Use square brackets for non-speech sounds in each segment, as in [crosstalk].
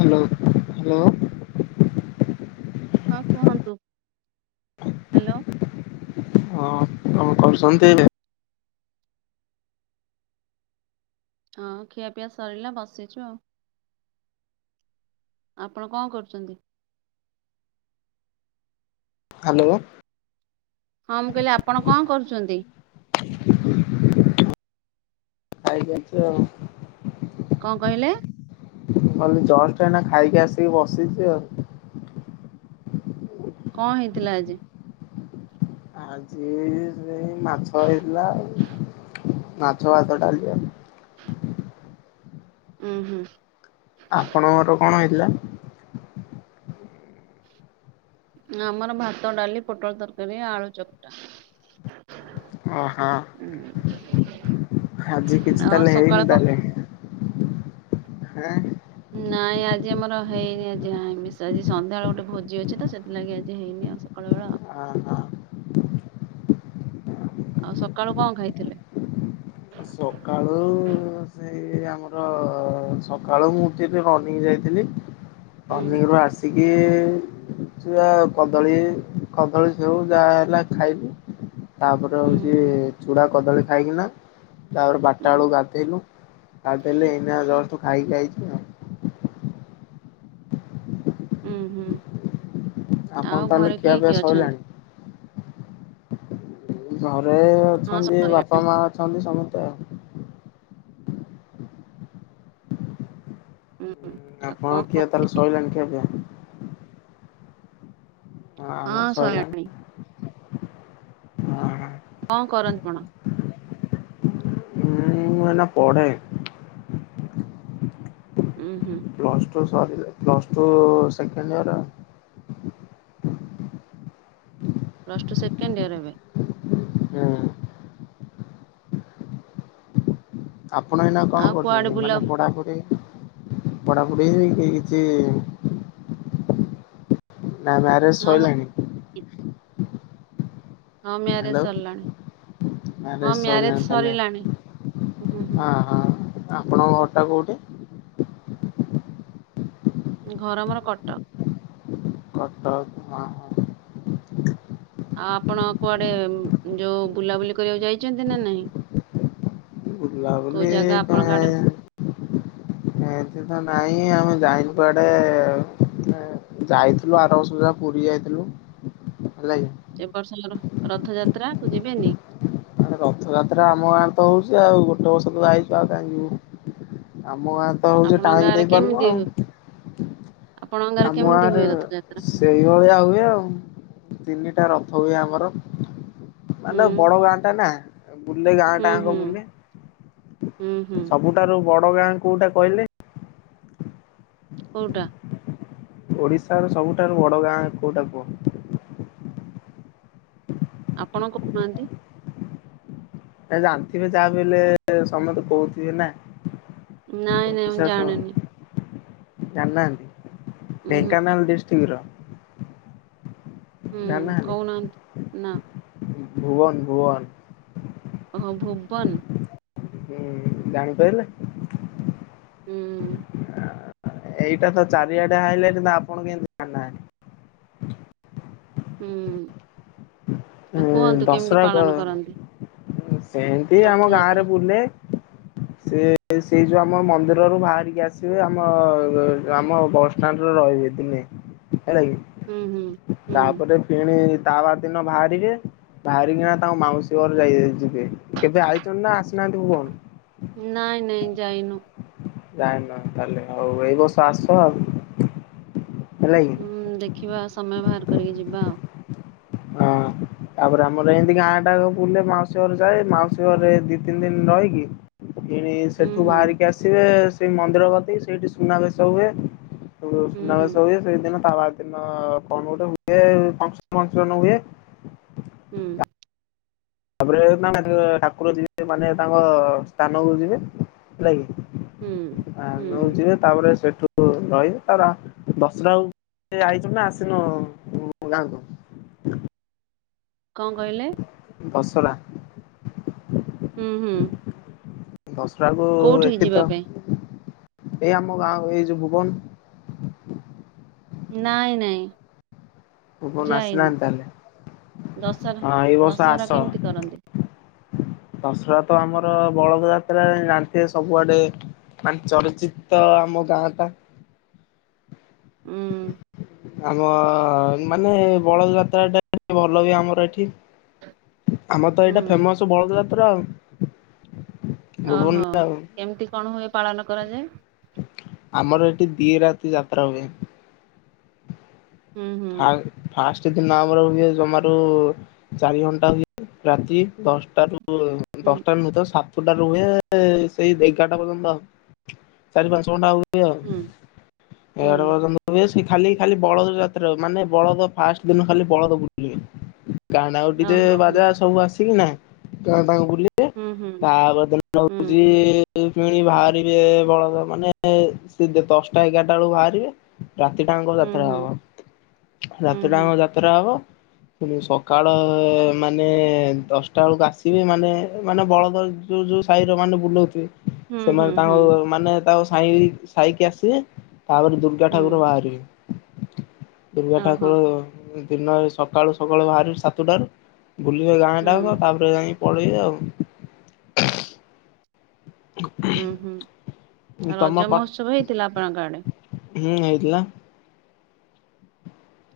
Hello hello. ହଁ କୁହନ୍ତୁ hello. ହଁ କଣ କରୁଛନ୍ତି? ହଁ ଖିଆପିଆ ସରିଲା ବସିଛୁ ଆଉ ଆପଣ କଣ କରୁଛନ୍ତି? ହାଲୋ। ହଁ ମୁଁ କହିଲି ଆପଣ କଣ କରୁଛନ୍ତି? ଆଇ କେଛ କଣ କହିଲେ? ମୁଁ କହିଲି ଜଷ୍ଟ୍ ଏଇନା ଖାଇକି ଆସିକି ବସିଚି ଆଉ କଣ ହେଇଥିଲା ଆଜି? ଆଜି ଏଇ ମାଛ ହେଇଥିଲା। ମାଛ, ଭାତ, ଡାଲି ଆଉ ହୁଁ ହୁଁ। ଆପଣଙ୍କର କଣ ହେଇଥିଲା? ଆମର ଭାତ, ଡାଲି, ପୋଟୋଳ ତରକାରୀ, ଆଳୁ ଚକଟା। ଓହୋ। ଆଜି କିଛି ଆଉ ତାହେଲେ ସକାଳେ କ ହଁ। ନାଇଁ ଆଜି ଆମର ହେଇନି ଆଜି ଆମିଷ ଆଜି ସନ୍ଧ୍ୟାବେଳେ ଗୋଟେ ଭୋଜି ଅଛିତ ସେଥିଲାଗି ଆଜି ହେଇନି ଆଉ ସକାଳ ବେଳା। ଆଉ ହଁ ହଁ। ଆଉ ସକାଳୁ କଣ ଖାଇଥିଲେ? ସକାଳୁ ସେଇ ଆମର ସକାଳୁ ମୁଁ ଉଠିକି ରନିଂ ଯାଇଥିଲି। ହୁଁ ରନିଂ ରୁ ଆସ ଏତିକି ଚୁଆ କଦଳୀ କଦଳୀ ସବୁ ଯାହା ହେଲା ଖାଇବୁ। ତାପରେ ହୁଁ ହଉଛି ହୁଁ। ଚୁଡା କଦଳୀ ଖାଇକି ନା ତାପରେ ବାରଟା ବେଳକୁ ହୁଁ ଗାଧେଇଲୁ ଗାଧେଇଲେ ଏଇନା ଜଳୁ ଖାଇ ଖାଇଛି ଆଉ ଉୁଁ ହୁଁ ଆପଣ ଆଉ ତାହେଲେ ଘରେ କିଏ ଖିଆପିଆ କିଏ ଅଛନ୍ତି? ସଇଲାଣି? ଘରେ ହଁ ଅଛନ୍ତି ସରିଲାଣି। ବାପା ମା ଅଛନ୍ତି ସମସ୍ତେ ଆଉ ହୁଁ ଆଉ କଣ ଆପଣ କର? ଖିଆ ତାହେଲେ ସରିଲାଣି ଖିଆପିଆ? ଆମର ହଁ ସଇଲାଣି ସରିଲାଣି। ହଁ। କଣ କରନ୍ତି କଣ? ମୁଁ ମାନେ ପଢେ। ଉଁ ହୁଁ। ପ୍ଲସ ଟୁ ସଇଲେ ପ୍ଲସ୍ ଟୁ ସେକେଣ୍ଡ ଇଅର। ହୁଁ ପ୍ଲସ ଟୁ ସେକେଣ୍ଡ ଇଅର ଏବେ। ହୁଁ। ଆପଣ ଏଇନା କଣ ଆଉ କୁଆଡେ କରୁଛନ୍ତି ବୁଲା ମାନେ ପଢାପଢ଼ି ପଢାପଢ଼ି କି କିଛି ନା ମ୍ୟାରେଜ୍ ହଁ ମ ସଇଲାଣି? ହଁ ମ୍ୟାରେଜ୍ ହ୍ୟାଲୋ। ସରିଲାଣି। ହଁ ମ୍ୟାରେଜ ମ୍ୟାରେଜ୍ ସଇଲାଣି ତାହେଲେ ସରିଲାଣି। ହୁଁ, ହୁଁ। ହଁ ହଁ ଆପଣଙ୍କ ଘର ଟା କୋଉଠି? ଘର ମୋର କଟକ୍। କଟକ୍ ଆ ହାଁ। ଆଉ ଆପଣ କୁଆଡେ ଯୋଉ ବୁଲାବୁଲି କରିବାକୁ ଯାଇଛନ୍ତି ନା ନାହିଁ? ବୁଲା କୋଉ ବୁଲି ଜାଗା ଆପଣଙ୍କ ଆଡେ କାଇଁ ଏନ୍ତି ତ ନାଇଁ ଆମେ ଯାଇନୁୁ କୁଆଡେ ଯାଇଥିଲୁ ଆର ବର୍ଷ ଯାହା ପୁରୀ ଯାଇଥିଲୁ। ହେଲାଗୀ। ଏ ବର୍ଷ ର ରଥଯାତ୍ରା କୁ ଯିବେନି? ଆଉ ରଥଯାତ୍ରା ଆମ ଗାଁରେ ତ ହଉଛି ଆଉ ଗୋଟେ ବର୍ଷ ତ ଯାଇଛୁ ଆଉ କାହିଁ ଯିବୁ। ଆମ ଗାଁ ତ ହଉଛି ଆପଣଙ୍କ ଟାଇମ୍ ଗାଁରେ ଦେଇ ପାରୁନୁ କେମିତି ଆଉ। ହୁଏ? ଆପଣଙ୍କ ଗାଁରେ କେମିତି ହୁଏ ରଥଯାତ୍ରା? ସେଇଭଳିଆ ହୁଏ ଆଉ, ତିନିଟା ରଥ ହୁଏ ଆମର। ହୁଁ ମାନେ ବଡ ଗାଁ ଟା ନା ବୁଲେ ଗାଁ ହୁଁ ଟାଙ୍କ ହୁଁ ବୁଲେ। ହୁଁ ହୁଁ ସବୁଠାରୁ ବଡ ଗାଁ କୋଉଟା କହିଲେ? କୋଉଟା? ଓଡିଶାର ସବୁଠାରୁ ବଡ ଗାଁ କୋଉଟା କୁହ? ଆପଣ କଣ କହୁନାହାନ୍ତି? ଜାଣିଥିବେ ଯାହା ବି ହେଲେ ସମସ୍ତେ କହୁଥିବେ ନା। ନାଇଁ ନାଇଁ ମୁଁ ଜାଣିନି [unintelligible] ଜାନାହାନ୍ତି ଉଁ ହୁଁ ଢେଙ୍କାନାଳ ଡିଷ୍ଟ୍ରି ଶିଗୀର ହୁଁ ଜାହାନ୍ତି? କହୁନାହାନ୍ତି। ନା ଭୁବନ ଭୁବନ। ହଁ ଭୁବନ୍। ହୁଁ ଜାଣିପାରିଲ? ହୁଁ। ଏଇଟା ତ ଚାରିଆଡେ ହାଇ ଲାଇଟ୍ ମୁଁ ଆପଣ କେମତି ନା ନା ହୁଁ ଉଁ ଆଉ କୁହନ୍ତୁ କେମିତି ପାଳନ କରନ୍ତି? ମୁଁ ସେମ୍ ତି ଆମ ଗାଁରେ ରଥଯାତ୍ରା? ବୁଲେ। ସେ ସେ ଯୋଉ ଆମ ମନ୍ଦିରରୁୁ ବାହାରିକି ଆସିବେ ଆମ ଆମ ବସ୍ ଷ୍ଟାଣ୍ଡ ରେ ରହିବେ ଦିନେ। ହେଲା ହୁଁ ହୁଁ କି। ହୁଁ ତାପରେ ଫେଣେ ତା ବାର ଦିନ ବାହା ରିବେ। ବାହାରିକିନା ତାଙ୍କ ମାଉସୀ ଘର ଯାଇ ଯିବେ। କେବେ ଆଇଛନ୍ତି ନା ଆସିନାହାନ୍ତି ଭୁବନ? ନାଇଁ ନାଇଁ ଯାଇନୁ। ଯାଇନ ତାହେଲେ, ହୋଉ ଏଇ ବର୍ଷ ଆସ ଆଉ। ହେଲାକି। ହୁଁ ଦେଖିବା ସମୟ ବାହାର କରିକି ଯିବା ଆଉ। ହଁ। ତାପରେ ଆମର ଏମିତି ଗାଁ ଟାକ ବୁଲେ ମାଉସୀ ଘରେ ଯାଏ। ମାଉସୀ ଘରେ ଦି ତିନି ଦିନ ରହିକି ଏଣି ହୁଁ ସେଠୁ ହୁଁ ବାହାରିକି ଆସିବେ ସେଇ ମନ୍ଦିର କତିକି, ସେଇଠି ସୁନାବେଶ ହୁଏ। ହୁଁ ହୁଁ ସୁନାବେସ ହୁଏ ସେଇଦିନ ତା ବାର ଦିନ କଣ ଗୋଟେ ହୁଏ ଫକ୍ସନ ଫକ୍ସନ ହୁଏ। ହୁଁ। ତାପରେ ମାନେ ଠାକୁର ଯିବେ ମାନେ ତାଙ୍କ ସ୍ଥାନକୁ ଯିବେ। ହେଲା ହୁଁ କିି ଆ ହୁଁ ନଉ ଜିବେ। ତାପରେ ସେଠୁ ରହିବେ ତାର ବସିଲା ବେଳୁ ସେ ଆଇଚୁନା ନା ଆସିନୁ ଗାଁକୁ? କଣ କହିଲେ? ଦସରା। ହୁଁ ହୁଁ। ଦଶରାକୁୁ କୋଉଠିକି ଏଠି ଯିବା ତ ପାଇଁ? ଏଇ ଆମ ଗାଁ ଏଇ ଯଉ ଭୁବନ୍। ନାଇଁ ନାଇଁ। ଭୁବନ ଯାଇନୁ ଆସିନାହାନ୍ତି ତାହେଲେ। ଦଶରା ହଁ ଦଶହରା କେମିତି କରନ୍ତି? ଦଶ୍ରା ତ ଆମର ବଳଦ ଯାତ୍ରା ଜାଣିଥିବେ ସବୁଆଡ଼େ ମାନେ ଚଳଚିତ୍ତ ଆମ ଗାଁ ଟା। ହୁଁ। ଆମ ମାନେ ବଳଦ ଯାତ୍ରାଟା ଟିକେ ଭଲ ହୁଏ ଆମର ଏଠି। ଆମର ତ ଏଇଟା ହୁଁ ଫେମସ୍ ବଳଦ ଯାତ୍ରା ଆଉ। ଓହୋ ଭୁବନରେ ଆଉ। କେମିତି କଣ ହୁଏ ପାଳନ କରାଯାଏ? ଆମର ଏଠି ଦି ରାତି ଯାତ୍ରା ହୁଏ। ହୁଁ ହୁଁ ଫା ଫାଷ୍ଟେ ଦିନ ଆମର ହୁଏ ଜମାରୁ ଚାରି ଘଣ୍ଟା ହୁଏ ରାତି ଦଶଟା ରୁ ହୁଁ ଦଶଟାରୁ ନୁଏ ତ ସାତଟା ରୁ ହୁଏ ସେଇ ଏଗାରଟା ପର୍ଯ୍ୟନ୍ତ ଚାରି ପାଞ୍ଚ ଘଣ୍ଟା ହୁ ଏ ଆଉ ହୁଁ ହୁଁ ଏଗାଟା ପର୍ଯ୍ୟନ୍ତ ହୁଏ ସେ ଖାଲି ଖାଲି ବଳଦ ଯା ତ୍ର ମାନେ ବଳଦ ଫାଷ୍ଟ୍ ଦିନ ଖାଲି ବଳଦ ବୁଲିବେ। ଗାଁ ଟା ଙ୍କ ଡ଼ିଜେ ଓହୋ ହୋ ବାଜା ସବୁ ଆସିକି ନା ଗାଁ ଟାଙ୍କୁ ବୁଲି ବେ ହୁଁ ହୁଁ ତା ପର ଦିନ ହୁଁ ହୋଉଚି ସେ ଫେଣି ବାହାରିବେ ବଳଦ ମାନେ ସେ ଦଶଟା ଏଗାରଟା ବେଳକୁ ବାହାରିବେ। ରାତିଟାଙ୍କ ହୁଁ ଯାତ୍ରା ହୁଁ ହବ ହୁଁ ରାତିଟାଙ୍କ ହୁଁ ଯାତ୍ରା ହବ ସକାଳ ମାନେ ଦଶଟା ବେଳକୁ ଆସିବେ ମାନେ ମାନେ ବଳଦ ଯୋଉ ଯୋଉ ସାଇର ମାନେ ବୁଲଉଥୁବେ। ହୁଁ ସେମାନେ ହୁଁ ହୁଁ ତାଙ୍କ ମାନେ ତାଙ୍କ ସାଇ ସାଇକି ଆସିବେ ତାପରେ ଦୁର୍ଗା ହୁଁ ଠାକୁର ବାହାରିବେ। ଦୁର୍ଗା ଓହୋ ଠାକୁର ଦିନ ସକାଳୁ ସକାଳୁ ବାହାରିବେ ସାତଟାରୁ। ବୁଲିବେ ଗାଁ ହୁଁ ଟା ଯାକ ତାପରେ ଯାଇକି ପଳେଇ ଆଉ। ହ। ଉଁ ହୁଁ ରଜ ମହୋତ୍ସବ ହେଇଥିଲା ଆପଣଙ୍କ ଆଡ଼େ? ହୁଁ ହେଇଥିଲା।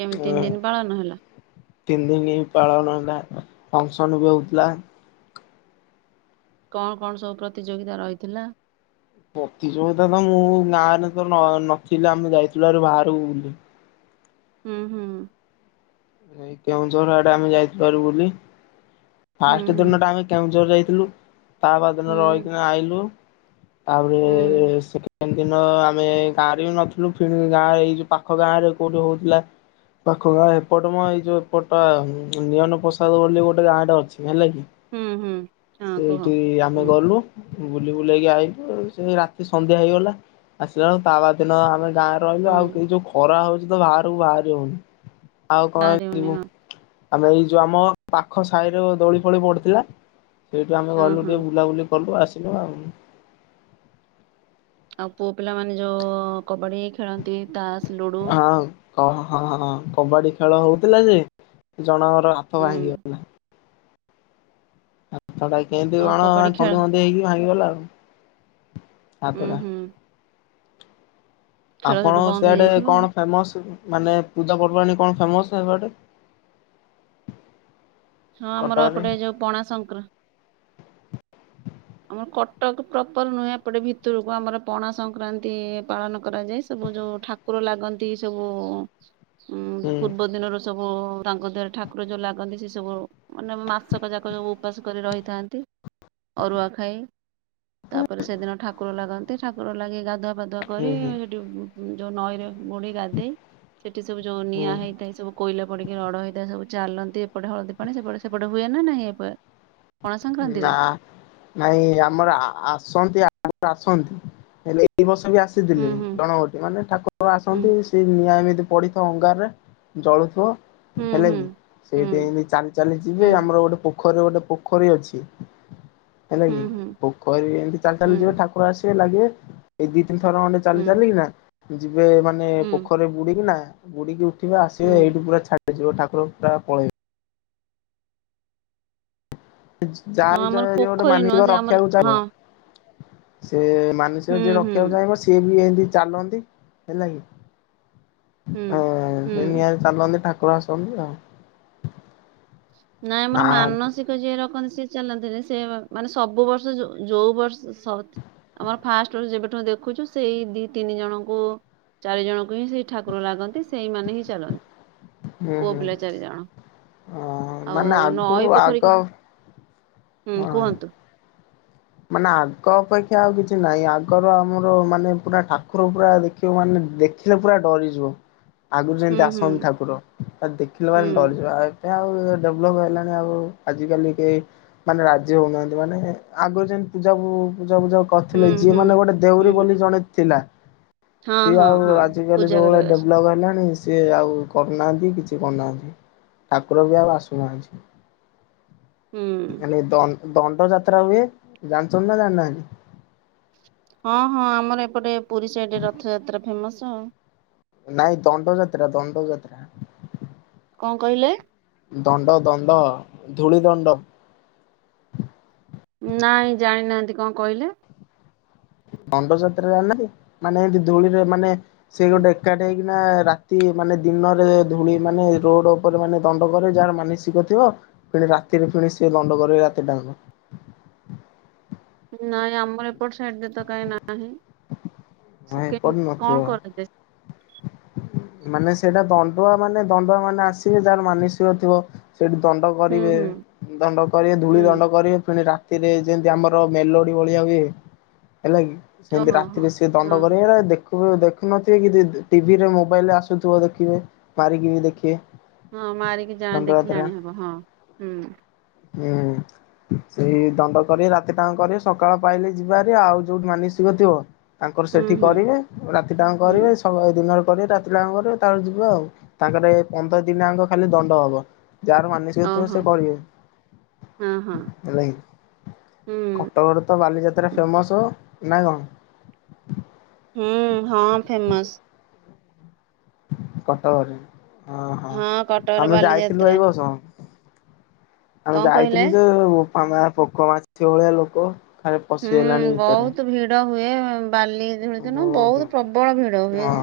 କେମିତି ତିନି ଦିନି ପାଳନ ହେଲା? ତିନି ଦିନି ପାଳନ ହେଲା ଫଙ୍କସନ ବି ହଉଥିଲା। କଣ କଣ ସବୁ ପ୍ରତିଯୋଗିତା ରହିଥିଲା? ପ୍ରତିଯୋଗିତା ତ ମୁଁ ଗାଁରେ ତ ନ ନଥିଲି ଆମେ ଯାଇଥିଲୁ ଆରୁ ବାହାରକୁ ବୁଲି। ହୁଁ ହଁ। ସେ କେଉଁଝର ଆଡ଼େ ଆମେ ଯାଇଥିବାରୁୁ ବୁଲି। ହୁଁ ଫାଷ୍ଟ ହୁଁ ଦିନଟା ଆମେ କେଉଁଝର ଯାଇଥିଲୁ ତା ବା ହୁଁ ଦିନ ରହିକିନା ଆଇଲୁ। ହୁଁ ତାବେରେ ସେଠି ତିନି ଦିନ ଆମେ ଗାଁ ରେ ବି ନଥିଲୁ ଗାଁ ଏଇ ଯୋଉ ପାଖ ଗାଁ ରେ କୋଉଠି ହଉଥିଲା ପାଖ ଗାଁ ଏପଟ ନୁଅଁ ଏଇ ଯୋଉ ଏପଟା ନିଅନ ପ୍ରସାଦ ବୋଲି ଗୋଟେ ଗାଁ ଟେ ଅ ହେଲା କି ହୁଁ ହୁଁ ହଁ କୁହ ସେଇଠି ଆମେ ହୁଁ ଗଲୁ। ବୁଲି ବୁଲାକି ଆଇଲୁ ସେ ରାତି ସନ୍ଧ୍ୟା ହେଇଗଲା ଆସିଲା ବଳ ତା ବାଦ୍ ଦିନ ଆମେ ଗାଁରେ ରହିଲୁ ଆଉ ହୁଁ କେ ଯୋଉ ଖରା ହଉଛି ତ ବାହାରକୁ ବାହାରି ହଉନି। ଆଉ କଣ ବାହାରିବନି ଯିବୁ ହଁ ଆମେ ଏଇ ଯୋଉ ଆମ ପାଖ ସାହିରେ ଦୋଳି ଫୋଳି ପଡ଼ିଥିଲା ସେଇଠୁ ଆମେ ହଁ ଗଲୁ ହଁ ଟିକେ ବୁଲାବୁଲି କଲୁ ଆସିଲୁ ଆଉ। ଆଉ ପୁଅ ପିଲାମାନେ ଯୋଉ କବାଡ଼ି ଖେଳନ୍ତି ତାସ୍ ହଁ ହଁ ହଁ ହଁ ହଁ କବାଡ଼ି ଖେଳ ହଉଥିଲା ଯେ ଜଣଙ୍କର ହାତ ହୁଁ ଭାଙ୍ଗିିଗଲା। ତଟା କେନ୍ତି ଓ କଣ କବାଡି ଖେଳ ଛନ୍ଦି ମନ୍ଦି ହେଇକି ଭାଙ୍ଗିଗଲା ଆଉ। ଉଁ ହାତଟା ହୁଁ। ଖେଳ ସେଠୁ ଆପଣ ବନ୍ଦ ସିଆଡ଼େ ହେଇଯାଇଥିବ କଣ ଫେମସ ମାନେ ପୂଜା ପର୍ବାଣୀ କଣ ଫେମସ ଏପଟେ? ହଁ ଆମର ଏପଟେ ଯୋଉ ପଣା ସଂକ୍ରାନ୍ତି। ଆମର କଟକ ପ୍ରପର ନୁହେଁ ଏପଟେ ଭିତରକୁ ଆମର ପଣା ସଂକ୍ରାନ୍ତି ପାଳନ କରାଯାଏ ସବୁ ଯୋଉ ଠାକୁ ଥାକୁ ଲାଗନ୍ତି ସବୁ ଉ ହୁଁ ପୂର୍ବ ଦିନର ସବୁ ତାଙ୍କ ଦେହରେ ଠାକୁର ଯୋଉ ଲାଗନ୍ତି ସେ ସବୁ ମାନେ ମାସକ ଯାକ ଯୋଗଁ ଉପାସ କରି ରହିଥାନ୍ତି ଅରୁଆ ଖାଇ ତାପରେ ସେଦିନ ଠାକୁର ଲାଗନ୍ତି ଠାକୁର ଲାଗି ଗାଧୁଆ ଗାଧୁଆ ହୁଁ କରି ହୁଁ ସେଠି ଯୋଉ ନଈରେ [inaudible] ଗାଧେଇ ସେଠି ସବୁ ଯୋଉ ହୁଁ ନିଆଁ ହେଇଥାଏ ସବୁ କୋଇଲା ପଡିକି ରଡ ହେଇଥାଏ ସବୁ ଚାଲନ୍ତି ଏପଟେ ହଳଦୀ ପାଣି ସେପଟେ ସେପଟେ ହୁଏ ନା ନାଁଇ ନା ନାଇଁ ଆମର ଆସନ୍ତି ଆ ଆସନ୍ତି ହେଲେ ଏଇ ବର୍ଷ ବି ଆସ ହୁଁ ହୁଁ ଗଣବଟି ମାନେ ଠାକୁର ହୁଁ ଆସନ୍ତି। ସେ ନିଆଁ ଏମିତି ପଡିଥିବ ଅଙ୍ଗାରରେ ଜଳୁଥିବ। ହୁଁ ହେଲା ହୁଁ କି ସେଇଥି ହୁଁ। ଏମତି ଚାଲି ଚାଲି ଯିବେ ହୁଁ ଆମର ଗୋଟେ ପୋଖରୀରେ ଗୋଟେ ପ ପୋଖରୀ ଅଛି ହେଲା ହୁଁ କି ହୁଁ ପୋଖରୀ ଏମିତି ଚାଲି ଚାଲି ହୁଁ ଯିବ ଠାକୁର ଆସିବେ ଲାଗିବେ ଏଇ ଦି ତିନ ଥର ଖଣ୍ଡେ ଚାଲି ହୁଁ ଚାଲିଲ କି ନା ଯିବେ ମାନେ ହୁଁ ହୁଁ ପୋଖରରେ ବୁଡିକି ନା ବୁଡିକି ଉଠିବେ ଆସିବେ ହଁ ଏଇଠୁ ପୁରା ଛା ଯିବ ଠାକୁର ଟା ପଳେଇବ ଯାହା ବି ଆମର ଗୋଟେ ପୋଖରୀ ନୁହଁ ମାନସିକ ସେ ଆମର ରଖିବାକୁ ଚାହିବ। ହଁ ସେ ମାନସିକ ହୁଁ ଯିଏ ହୁଁ ରଖିବାକୁ ଚାହିଁବ ସିଏ ବି ଏମତି ଚାଲନ୍ତି ହେଲା କି ହୁଁ ହଁ ସେ ହୁଁ ନି ଚାଲନ୍ତି ଠାକୁର ଆସନ୍ତି ଆଉ ନାଇଁ ଆ ଆମର ମାନସିକ ଯିଏ ରଖନ୍ତି ସିଏ ଚାଲନ୍ତିନି ସେ ମାନେ ସବୁ ବର୍ଷ ଯୋଉ ବର୍ଷ ଆମର ଫାଷ୍ଟରୁ ଯେବେଠୁ ଦେଖୁଛୁ ସେଇ ଦି ତିନି ଜଣଙ୍କୁ ଚାରି ଜଣଙ୍କୁ ହିଁ ସେଇ ଠାକୁର ଲାଗନ୍ତି ସେଇମାନେ ହିଁ ଚାଲନ୍ତି ହୁଁ ପୁଅ ହୁଁ ପିଲା ଚାରିଜଣ। ଅ ଆଉ ମାନେ ଆଗରୁ ନଈ ପୋଖରୀ ଆଗ କି ହୁଁ ହଁ କୁହନ୍ତୁ? ମାନେ ଆଗ ଅପେକ୍ଷା ଆଉ କିଛି ନାହିଁ ଆଗର ଆମର ମାନେ ପୁରା ଠାକୁର ପୁରା ଦେଖ ମାନେ ଦେଖିଲେ ପୁରା ଡରିଯିବ। ଆଗରୁ ଯେମିତି ହୁଁ ହୁଁ ଆସନ୍ତି ଠାକୁର ତା ଦେଖିଲେ ହୁଁ ମାନେ ଡରିଯିବ। ଏ ଆଉ ଡେଭଲପ ହେଲାଣି ଆଉ ଆଜିିକାଲି କେହି ମାନେ ରାଜ୍ୟ ହଉନାହାନ୍ତି ମାନେ ଆଗରୁ ଯେମିତି ପୂଜା ପୂଜା ବୂଜା ହୁଁ କରିଥିଲେ ଯିଏ ହୁଁ ମାନେ ଗୋଟେ ଦେଉରୀ ହୁଁ ବୋଲି ଜଣେ ଥିଲା। ହଁ ସିଏ ହଁ ଆଉ ହଁ ଆଜିକାଲି ପୂଜା ଯୋଉ ଭଳି କରିବାକୁ ଆସୁ ଡେଭଲପ୍ ହେଲାଣି ସେ ଆଉ କରୁନାହାନ୍ତି କିଛି କରୁନାହାନ୍ତି ଠାକୁର ବି ଆଉ ଆସୁନାହାନ୍ତି। ହୁଁ ଖାଲି ଦଣ୍ଡ ଯାତ୍ରା ହୁଏ ଜାଣିଛନ୍ତି ନା ଜାଣିନାହାନ୍ତି? ହଁ ହଁ ଆମର ଏପଟେ ପୁରୀ ସାଇଡ଼ ରଥଯାତ୍ରା ଫେମସ୍। ନାଇଁ ଦଣ୍ଡଯାତ୍ରା ଦଣ୍ଡଯାତ୍ରା କଣ କହିଲେ? ଦଣ୍ଡ ଦଣ୍ଡ ଧୂଳି ଦଣ୍ଡ। ନାଇଁ ଜାଣିନାହାନ୍ତି କଣ କହିଲେ? ଦଣ୍ଡ ଯାତ୍ରା ରେ ନାଁ ମାନେ ଏମିତି ଧୂଳିରେ ମାନେ ସେ ଗୋଟେ ଏକାଠି ହେଇକି ନା ରାତି ମାନେ ଦିନରେ ଧୂଳି ମାନେ ରୋଡ ଉପରେ ମାନେ ଦଣ୍ଡ କରେ ଯାହାର ମାନସିକ ଥିବ। ପୁଣି ରାତିରେ ସେ ଦଣ୍ଡ କରିବେ ରାତି ଟାଙ୍କ। ନାଇଁ ଆମର ଏପଟ ସାଇଟ ଯେ ତ କାହିଁ ନାହିଁ ହଁ ସେ ଏପଟେ କେମତି ନଥିବ। କଣ କରାଯାଏ? [inaudible] ମାନେ ସେଇଟା ଦଣ୍ଡୁଆ ମାନେ ଦଣ୍ଡୁଆ ମାନେ ଆସିବେ ଯାର ମାନସିକ ଥିବ। ସେଇଠି ଦଣ୍ଡ ହୁଁ କରିବେ ହୁଁ ଦଣ୍ଡ କରିବେ ଧୂଳି ହୁଁ ଦଣ୍ଡ କରିବେ। ରାତିରେ ଯେମିତି ଆମର ମେଲୋଡି ଭଳିଆ ହୁଏ ହେଲା କି ସେମତି ଓହୋ ହୋ ରାତିରେ ସିଏ ଦଣ୍ଡ ହଁ କରିବେ। ଦେଖ ଦେଖୁନଥିବେ କିନ୍ତ ଟିଭି ରେ ମୋବାଇଲରେ ଆସୁଥିବ ଦେଖିବେ। ମାରିକି ବି ଦେଖିବେ। ହଁ ମାରିକି ଯାଏଁ ଦେଖିଲେ ଦଣ୍ଡଯାତ୍ରା ଜାଣିହବ ହଁ ହୁଁ। ହୁଁ। ସେଇ ଦଣ୍ଡ କରି ରାତିଯାଙ୍କ କରି ସକାଳ ପାଇଲେ ଯିବା ଭାରି ଆଉ ଯୋଉଠି ମାନସିକ ଥିବ ତାଙ୍କର ହୁଁ ସେଠି ହୁଁ କରିବେ ରାତିଯାଙ୍କ ହୁଁ କରିବେ ସେ ହଉ ଆଉ ଦିନରେ କରିବେ ରାତି ରେ ଆରମ୍ଭ କରିବେ ତାପରେ ଯିବ ଆଉ ତାପରେ ପନ୍ଦର ଦିନଯାଙ୍କ ଖାଲି ଦଣ୍ଡ ହବ। ଯାହାର ମାନସିକ ଥିବ ଓହୋ ସେ କରିବେ ହଁ ହଁ ହେଲା କି କଁ ହୁଁ। ତମର ତ ବାଲିଯାତ୍ରା ଫେମସ୍ ନାଁ କଣ? ହୁଁ ହଁ ଫେମସ୍। କଟକରେ ହଁ ହଁ କଟକରେ ଆମେ ଯାଇଥିଲୁ ବାଲିଯାତ୍ରା ଏଇ ବର୍ଷ ଆମେ କଣ କହିଲେ? ଯାଇଥିଲୁ ଯେ ହେ ବୋପା ମା ପୋକ ମାଛି ଭଳିଆ ଲୋକ। ଖାଲି ହୁଁ ପଶିଗଲାଣି ଭିତରେ। ବହୁତ ଭିଡ ହୁଏ ଉଁ ବାଲିଯାତ୍ରା ଦିନ ବହୁତ ପ୍ରବଳ ଭିଡ ହୁଏ। ହଁ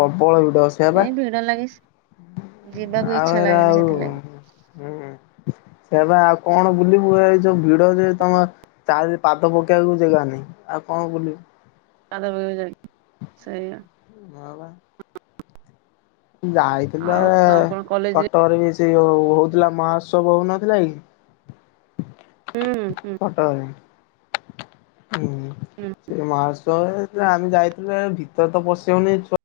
ପ୍ରବଳ ଭିଡ ସେ ଏଇ ଭିଡ ଲାଗେ ସେ ଯିବାକୁ ଆଉ ଇଚ୍ଛା ଏରା ଲାଗେନି ଆଉ ସେଥିଲାଗି। ହୁଁ ସେଇଆ ବା ଆଉ କଣ ବୁଲିବୁ ଏଇ ଯୋଉ ଭିଡ ଯେ ତମ ଚାଲିଲେ ପାଦ ପକେଇବାକୁ ଜେଗେ ନାହିଁ ଆଉ କଣ ବୁଲିବୁ। ପାଦ ପକେଇବାକୁ ଜାଗା ସେଇଆ। ହଁ ବା। ଯାଇଥିଲା ଆଉ କ ଆଉ କଣ କଲେଜରେ କଟକରେ ବି ସେଇ ଯୋଉ ହଉ ହଉଥିଲା ମହୋତ୍ସବ ହଉନଥିଲା କି? ହୁଁ ହୁଁ। କଟକରେ ହୁଁ। ହୁଁ। ମହାତ୍ସବ ହେଇଥିଲା ଆମେ ଯାଇଥିଲେ ଭିତରେ ତ ପଶି ହଉନି ଏଇ ଛୁଆ